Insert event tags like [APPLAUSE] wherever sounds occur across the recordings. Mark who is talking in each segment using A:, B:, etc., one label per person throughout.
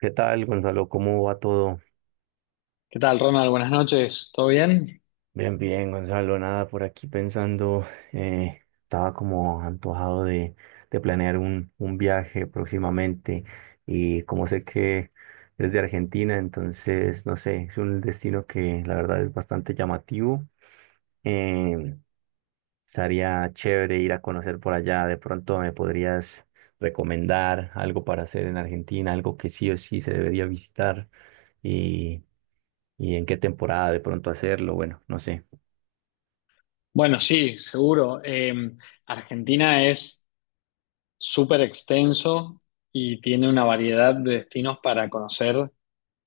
A: ¿Qué tal, Gonzalo? ¿Cómo va todo?
B: ¿Qué tal, Ronald? Buenas noches. ¿Todo bien?
A: Bien, bien, Gonzalo. Nada, por aquí pensando, estaba como antojado de planear un viaje próximamente y como sé que eres de Argentina, entonces, no sé, es un destino que la verdad es bastante llamativo. Eh, Estaría chévere ir a conocer por allá. De pronto me podrías recomendar algo para hacer en Argentina, algo que sí o sí se debería visitar y, y en qué temporada de pronto hacerlo. Bueno, no sé.
B: Bueno, sí, seguro. Argentina es súper extenso y tiene una variedad de destinos para conocer.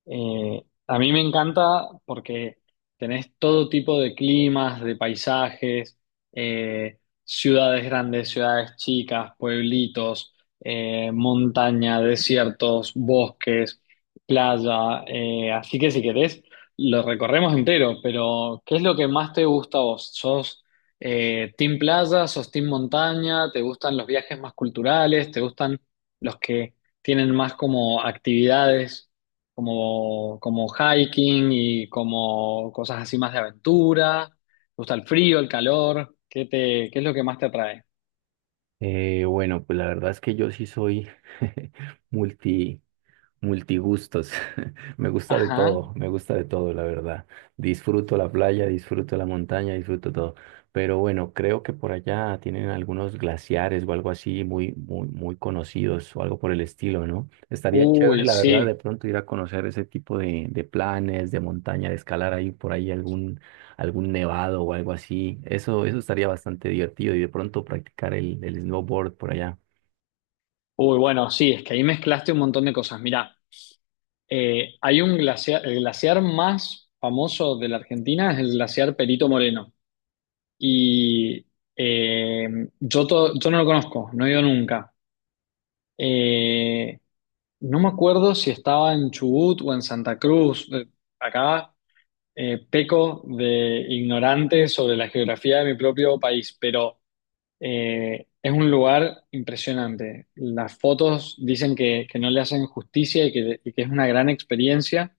B: A mí me encanta porque tenés todo tipo de climas, de paisajes, ciudades grandes, ciudades chicas, pueblitos, montaña, desiertos, bosques, playa. Así que si querés, lo recorremos entero, pero ¿qué es lo que más te gusta a vos? ¿Sos team playa, sos team montaña? ¿Te gustan los viajes más culturales? ¿Te gustan los que tienen más como actividades? Como hiking y como cosas así más de aventura. ¿Te gusta el frío, el calor? Qué es lo que más te atrae?
A: Bueno, pues la verdad es que yo sí soy [LAUGHS] multi. multigustos. [LAUGHS] Me gusta de
B: Ajá.
A: todo, me gusta de todo, la verdad. Disfruto la playa, disfruto la montaña, disfruto todo. Pero bueno, creo que por allá tienen algunos glaciares o algo así muy, muy, muy conocidos o algo por el estilo, ¿no? Estaría chévere,
B: Uy,
A: la verdad, de
B: sí.
A: pronto ir a conocer ese tipo de planes, de montaña, de escalar ahí por ahí algún nevado o algo así. Eso estaría bastante divertido y de pronto practicar el snowboard por allá.
B: Uy, bueno, sí, es que ahí mezclaste un montón de cosas. Mirá, hay un glaciar, el glaciar más famoso de la Argentina es el glaciar Perito Moreno. Y eh, yo no lo conozco, no he ido nunca. Eh, no me acuerdo si estaba en Chubut o en Santa Cruz. Acá peco de ignorante sobre la geografía de mi propio país, pero es un lugar impresionante. Las fotos dicen que no le hacen justicia y y que es una gran experiencia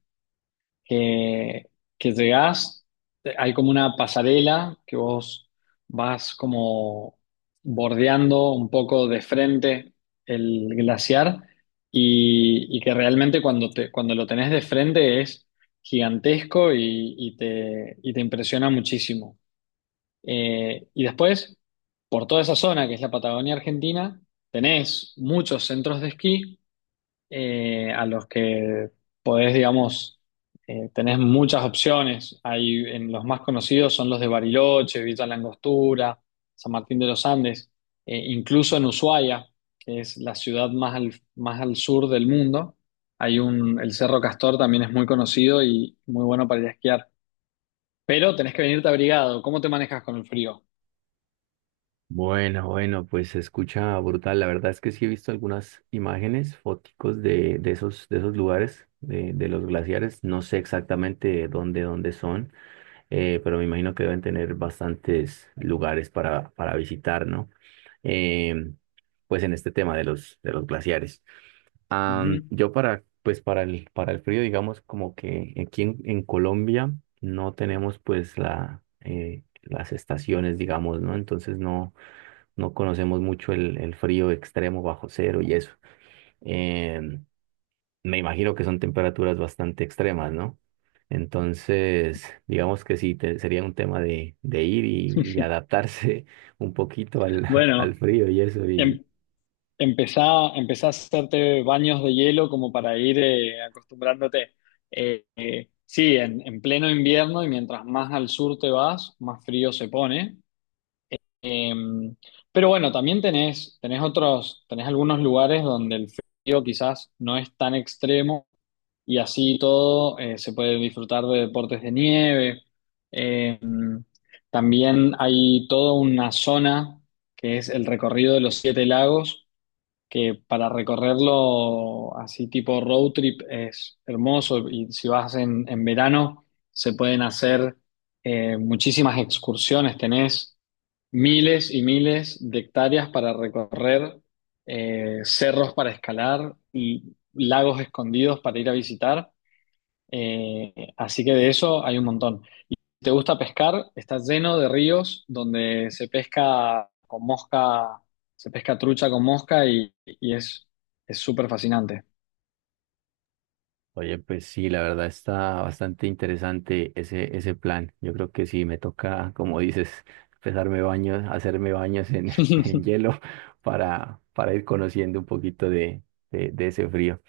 B: que, que llegás, hay como una pasarela que vos vas como bordeando un poco de frente el glaciar y que realmente cuando lo tenés de frente es gigantesco y y te impresiona muchísimo. Y después, por toda esa zona que es la Patagonia Argentina, tenés muchos centros de esquí a los que podés, digamos, tenés muchas opciones. En los más conocidos son los de Bariloche, Villa La Angostura, San Martín de los Andes, incluso en Ushuaia, que es la ciudad más al sur del mundo. El Cerro Castor también es muy conocido y muy bueno para ir a esquiar. Pero tenés que venirte abrigado. ¿Cómo te manejas con el frío?
A: Bueno, bueno, pues se escucha brutal. La verdad es que sí he visto algunas imágenes, foticos de esos lugares, de los glaciares. No sé exactamente dónde, dónde son, pero me imagino que deben tener bastantes lugares para visitar, ¿no? Eh, pues en este tema de los glaciares.
B: Ujú.
A: Yo para, pues para el frío, digamos, como que aquí en Colombia no tenemos pues la, las estaciones, digamos, ¿no? Entonces no conocemos mucho el frío extremo bajo cero y eso. Em, Me imagino que son temperaturas bastante extremas, ¿no? Entonces, digamos que sí, sería un tema de ir y adaptarse [LAUGHS] un poquito al,
B: Bueno,
A: al frío y eso. Y,
B: em- empezá, empezá a hacerte baños de hielo como para ir acostumbrándote. Sí, en pleno invierno, y mientras más al sur te vas, más frío se pone. Eh, pero bueno, también tenés algunos lugares donde el frío quizás no es tan extremo y así todo se puede disfrutar de deportes de nieve. Eh, También hay toda una zona que es el recorrido de los siete lagos, que para recorrerlo así tipo road trip es hermoso, y si vas en verano se pueden hacer muchísimas excursiones, tenés miles y miles de hectáreas para recorrer, cerros para escalar y lagos escondidos para ir a visitar. Así que de eso hay un montón. Te gusta pescar, está lleno de ríos donde se pesca con mosca, se pesca trucha con mosca, y es súper fascinante.
A: oye, pues sí, la verdad está bastante interesante ese, ese plan. Yo creo que sí, me toca, como dices, [LAUGHS] empezarme baños, hacerme baños en, [LAUGHS] en
B: [LAUGHS]
A: hielo para ir conociendo un poquito de, de ese frío.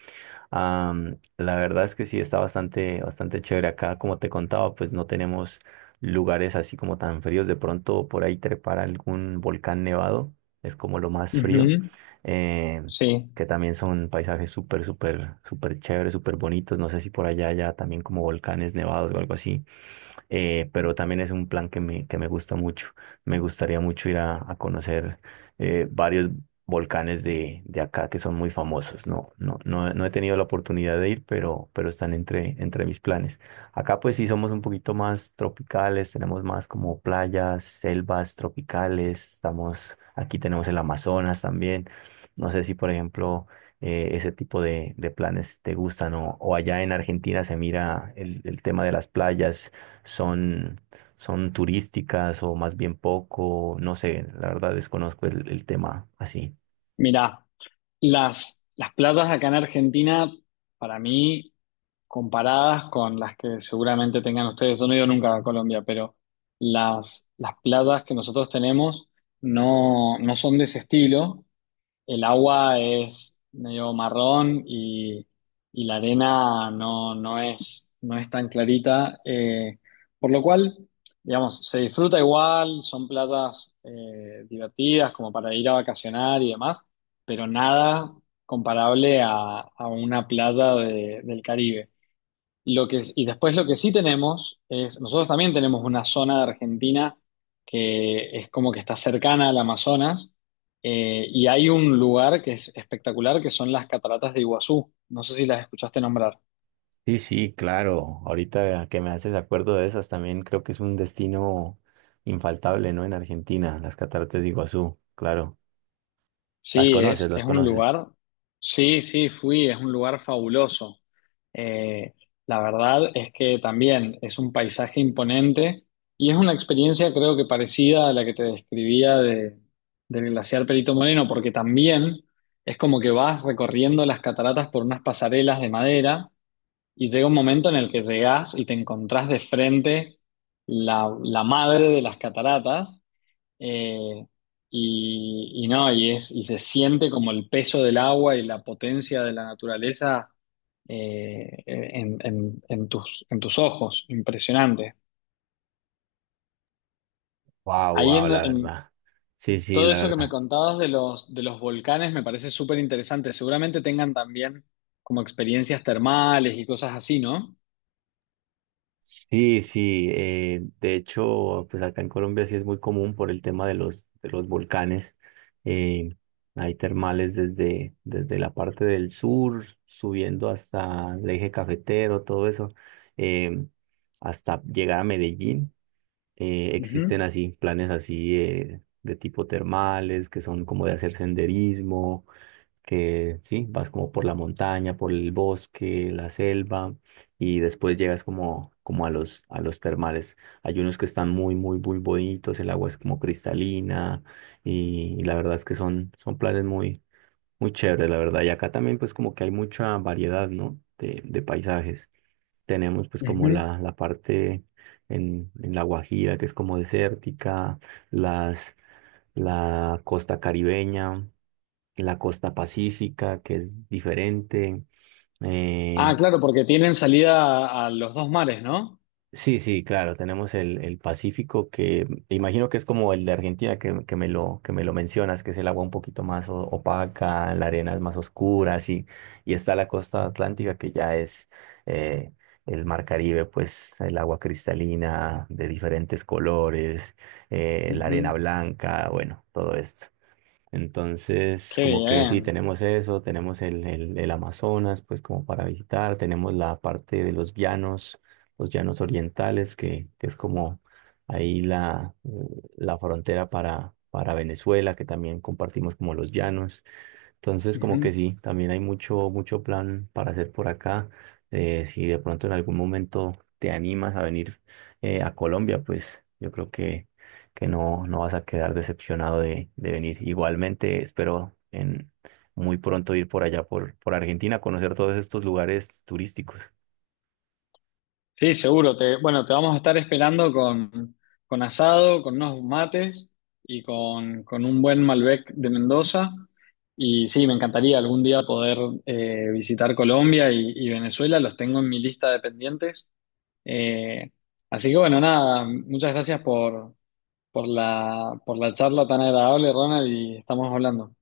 A: La verdad es que sí está bastante, bastante chévere acá. Como te contaba, pues no tenemos lugares así como tan fríos. De pronto por ahí trepar a algún volcán nevado es como lo más frío.
B: Ujú.
A: eh,
B: Sí,
A: que también son paisajes súper, súper, súper chéveres, súper bonitos. No sé si por allá ya también como volcanes nevados o algo así, pero también es un plan que me gusta mucho. Me gustaría mucho ir a conocer varios volcanes de acá que son muy famosos. No he tenido la oportunidad de ir, pero están entre, entre mis planes. Acá pues sí somos un poquito más tropicales, tenemos más como playas, selvas tropicales, aquí tenemos el Amazonas también. No sé si por ejemplo ese tipo de planes te gustan o allá en Argentina se mira el tema de las playas son, son turísticas o más bien poco, no sé, la verdad desconozco el tema así.
B: mira, las playas acá en Argentina, para mí, comparadas con las que seguramente tengan ustedes, yo no he ido nunca a Colombia, pero las playas que nosotros tenemos no son de ese estilo, el agua es medio marrón, y la arena no es tan clarita. Por lo cual, digamos, se disfruta igual, son playas divertidas como para ir a vacacionar y demás, pero nada comparable a una playa del Caribe. Y después lo que sí tenemos es, nosotros también tenemos una zona de Argentina que es como que está cercana al Amazonas, y hay un lugar que es espectacular, que son las cataratas de Iguazú. No sé si las escuchaste nombrar.
A: Sí, sí, claro. Ahorita que me haces acuerdo de esas, también creo que es un destino infaltable, ¿no? En Argentina, las cataratas de Iguazú, claro. Las
B: Sí,
A: conoces, las
B: es un
A: conoces.
B: lugar, sí, sí, fui, es un lugar fabuloso. Eh, la verdad es que también es un paisaje imponente, y es una experiencia creo que parecida a la que te describía del glaciar Perito Moreno, porque también es como que vas recorriendo las cataratas por unas pasarelas de madera, y llega un momento en el que llegás y te encontrás de frente la madre de las cataratas. Eh, y, y no, y, es, y se siente como el peso del agua y la potencia de la naturaleza en tus ojos, impresionante.
A: Wow,
B: Ahí
A: wow, la
B: en
A: verdad. Sí, sí,
B: todo
A: la
B: eso que me
A: verdad.
B: contabas de los volcanes me parece súper interesante. Seguramente tengan también como experiencias termales y cosas así, ¿no?
A: Sí, sí, de hecho, pues acá en Colombia sí es muy común por el tema de los volcanes. eh, Hay termales desde, desde la parte del sur, subiendo hasta el eje cafetero, todo eso, eh, hasta llegar a Medellín.
B: Ujú,
A: Existen así planes así de tipo termales, que son como de hacer senderismo que sí, vas como por la montaña, por el bosque, la selva y después llegas como, como a los termales. Hay unos que están muy, muy, muy bonitos, el agua es como cristalina y la verdad es que son, son planes muy, muy chéveres, la verdad. Y acá también pues como que hay mucha variedad, ¿no? De paisajes. Tenemos pues como
B: ujú.
A: la parte en La Guajira que es como desértica, las, la costa caribeña, la costa pacífica, que es diferente.
B: Ah,
A: Eh,
B: claro, porque tienen salida a los dos mares, ¿no?
A: sí, sí, claro, tenemos el Pacífico, que imagino que es como el de Argentina, que me lo mencionas, que es el agua un poquito más opaca, la arena es más oscura, sí. Y está la costa atlántica, que ya es eh, el mar Caribe, pues el agua cristalina de diferentes colores, la arena
B: Ujú.
A: blanca, bueno, todo esto. Entonces,
B: Qué
A: como que sí,
B: bien.
A: tenemos eso, tenemos el Amazonas, pues como para visitar, tenemos la parte de los llanos orientales, que es como ahí la, la frontera para Venezuela, que también compartimos como los llanos. Entonces, como
B: Ujú.
A: que sí, también hay mucho, mucho plan para hacer por acá. Si de pronto en algún momento te animas a venir a Colombia, pues yo creo que no, no vas a quedar decepcionado de venir. Igualmente, espero en muy pronto ir por allá, por Argentina, a conocer todos estos lugares turísticos.
B: Sí, seguro. Bueno, te vamos a estar esperando con asado, con unos mates y con un buen Malbec de Mendoza. Y sí, me encantaría algún día poder visitar Colombia y Venezuela. Los tengo en mi lista de pendientes. Eh, Así que bueno, nada, muchas gracias por la charla tan agradable, Ronald, y estamos hablando.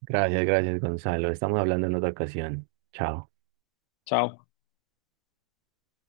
A: Gracias, gracias, Gonzalo. Estamos hablando en otra ocasión. Chao.
B: Chao.